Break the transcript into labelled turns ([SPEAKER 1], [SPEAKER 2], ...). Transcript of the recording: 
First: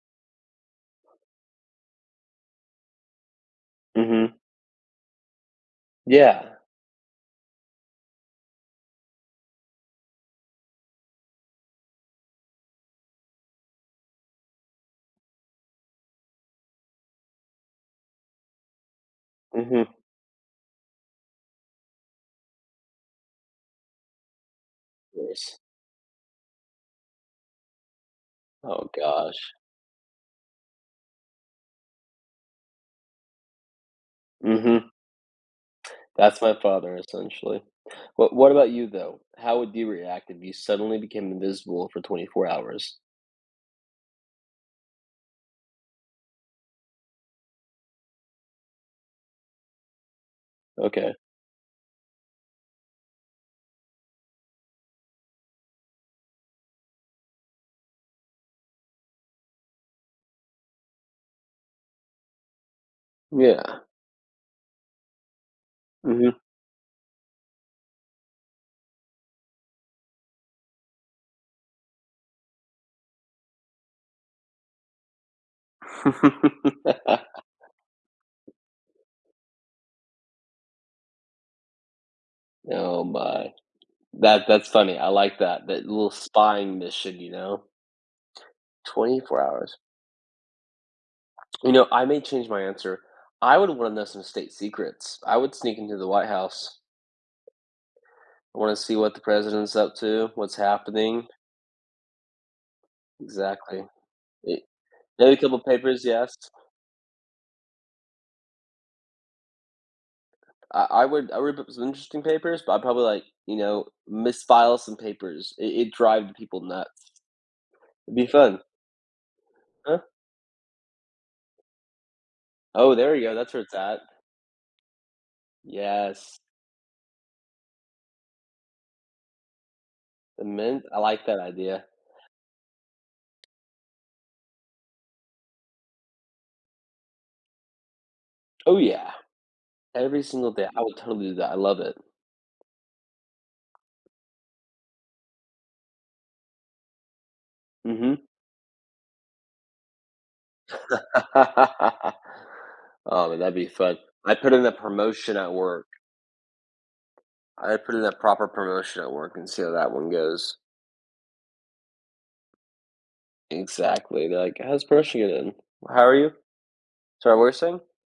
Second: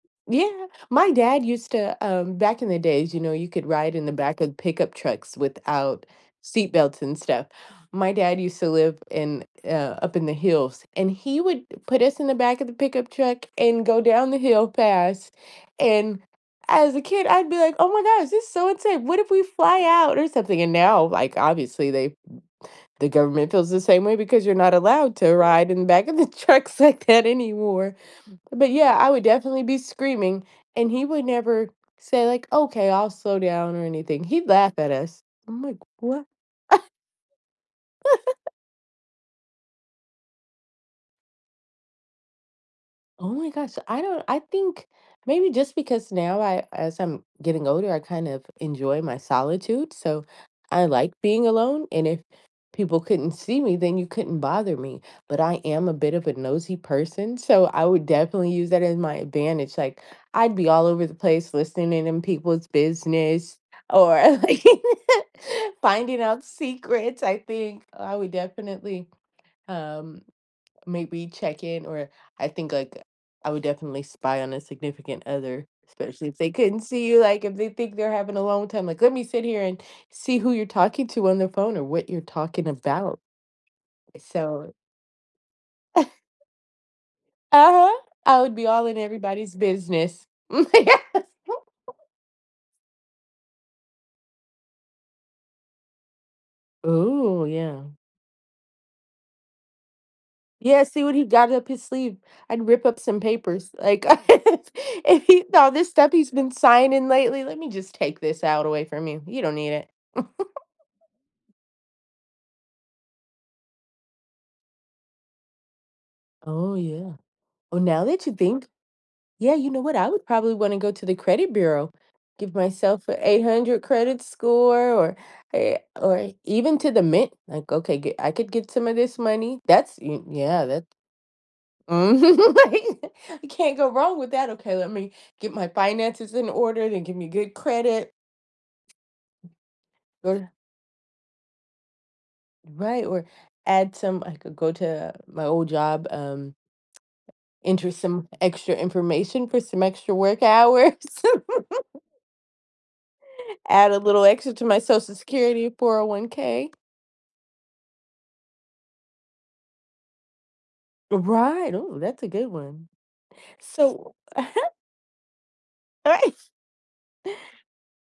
[SPEAKER 1] Yeah, my dad used to, um, back in the days, you know, you could ride in the
[SPEAKER 2] Mhm.
[SPEAKER 1] back of pickup trucks without
[SPEAKER 2] Yeah.
[SPEAKER 1] seatbelts and stuff. My dad used to live in, uh, up in the hills, and he would put us in the back of the pickup truck and go down the hill fast, and as a kid, I'd be, like, "oh, my gosh. This is so insane. What if we fly
[SPEAKER 2] Mhm.
[SPEAKER 1] out or something"? And now, like, obviously they, the government feels the same way because you're not allowed to
[SPEAKER 2] Yes.
[SPEAKER 1] ride in the back of the trucks, like, that anymore. But,
[SPEAKER 2] Oh,
[SPEAKER 1] yeah, I would
[SPEAKER 2] gosh.
[SPEAKER 1] definitely be screaming, and he would never say, like, "Okay, I'll slow down or anything." He'd laugh at
[SPEAKER 2] Mhm.
[SPEAKER 1] us. I'm, like, "What"?
[SPEAKER 2] That's my father, essentially. But, what about you though? How would you react if you suddenly became invisible for 24 hours?
[SPEAKER 1] Oh, my gosh, I don't, I think maybe just because now I, as I'm getting older, I kind of enjoy my solitude, so, I, like,
[SPEAKER 2] Okay.
[SPEAKER 1] being alone, and if people couldn't see me, then you couldn't bother me. But I am a bit of a nosy person, so, I would definitely use that as my advantage, like, I'd be all over the place listening in, in people's business,
[SPEAKER 2] Yeah.
[SPEAKER 1] or, like, finding
[SPEAKER 2] Mhm.
[SPEAKER 1] out secrets, I think I would definitely, um, m maybe check in or I think, like, I would definitely spy on a significant other, especially if they couldn't see you, like, if they think they're having a long time, like, let me sit here and see who you're talking to on the phone or what you're talking
[SPEAKER 2] Oh,
[SPEAKER 1] about
[SPEAKER 2] my, that that's
[SPEAKER 1] so...
[SPEAKER 2] funny, I like that that little spying mission, you know.
[SPEAKER 1] Uh-huh, I would be all in
[SPEAKER 2] 24
[SPEAKER 1] everybody's
[SPEAKER 2] hours.
[SPEAKER 1] business.
[SPEAKER 2] You know, I may change my answer. I would want to know some state secrets. I would sneak into the White House.
[SPEAKER 1] Ooh, yeah.
[SPEAKER 2] I wanna see what the president's up to, what's
[SPEAKER 1] Yeah, see what he
[SPEAKER 2] happening.
[SPEAKER 1] got up his sleeve. I'd rip up some papers,
[SPEAKER 2] Exactly,
[SPEAKER 1] like,
[SPEAKER 2] I
[SPEAKER 1] if if
[SPEAKER 2] steal a
[SPEAKER 1] he
[SPEAKER 2] couple of
[SPEAKER 1] saw this
[SPEAKER 2] papers,
[SPEAKER 1] stuff he's
[SPEAKER 2] yes.
[SPEAKER 1] been signing lately, let me just take this out away from you. You don't need it.
[SPEAKER 2] I I would I would put some interesting papers, but, I probably like, you know, misfile some papers, it it drives people
[SPEAKER 1] Oh,
[SPEAKER 2] nuts.
[SPEAKER 1] yeah. Oh, now that
[SPEAKER 2] Be
[SPEAKER 1] you
[SPEAKER 2] fun.
[SPEAKER 1] think, yeah, you know what?
[SPEAKER 2] Huh?
[SPEAKER 1] I would probably wanna go to the credit bureau, give
[SPEAKER 2] Oh,
[SPEAKER 1] myself
[SPEAKER 2] there
[SPEAKER 1] an
[SPEAKER 2] you go,
[SPEAKER 1] eight
[SPEAKER 2] that's where it's
[SPEAKER 1] hundred
[SPEAKER 2] at.
[SPEAKER 1] credit score, or eh, or
[SPEAKER 2] Yes.
[SPEAKER 1] even to the Mint, like, okay, I could get some of this money, that's, y
[SPEAKER 2] The
[SPEAKER 1] yeah, that's
[SPEAKER 2] Mint, I like that idea.
[SPEAKER 1] Mhm. [unintelligible] I can't go wrong with that okay, let me get my finances in order, then give me good credit.
[SPEAKER 2] Oh, yeah, every
[SPEAKER 1] Good.
[SPEAKER 2] single day, I would totally do that. I love it.
[SPEAKER 1] Right, or add some I could go to my old job, um Enter
[SPEAKER 2] Mhm.
[SPEAKER 1] some extra information for some extra work hours.
[SPEAKER 2] Oh, that'd be
[SPEAKER 1] Add
[SPEAKER 2] fun.
[SPEAKER 1] a little
[SPEAKER 2] I put
[SPEAKER 1] extra
[SPEAKER 2] in
[SPEAKER 1] to
[SPEAKER 2] a
[SPEAKER 1] my Social
[SPEAKER 2] promotion at
[SPEAKER 1] Security,
[SPEAKER 2] work.
[SPEAKER 1] 401k.
[SPEAKER 2] I put in a proper promotion at work and see how that one goes.
[SPEAKER 1] Right. Oh, that's a good one. So
[SPEAKER 2] Exactly, they're, like, how's [unintelligible] it in. How are you?
[SPEAKER 1] [unintelligible]
[SPEAKER 2] Sorry, what were you saying?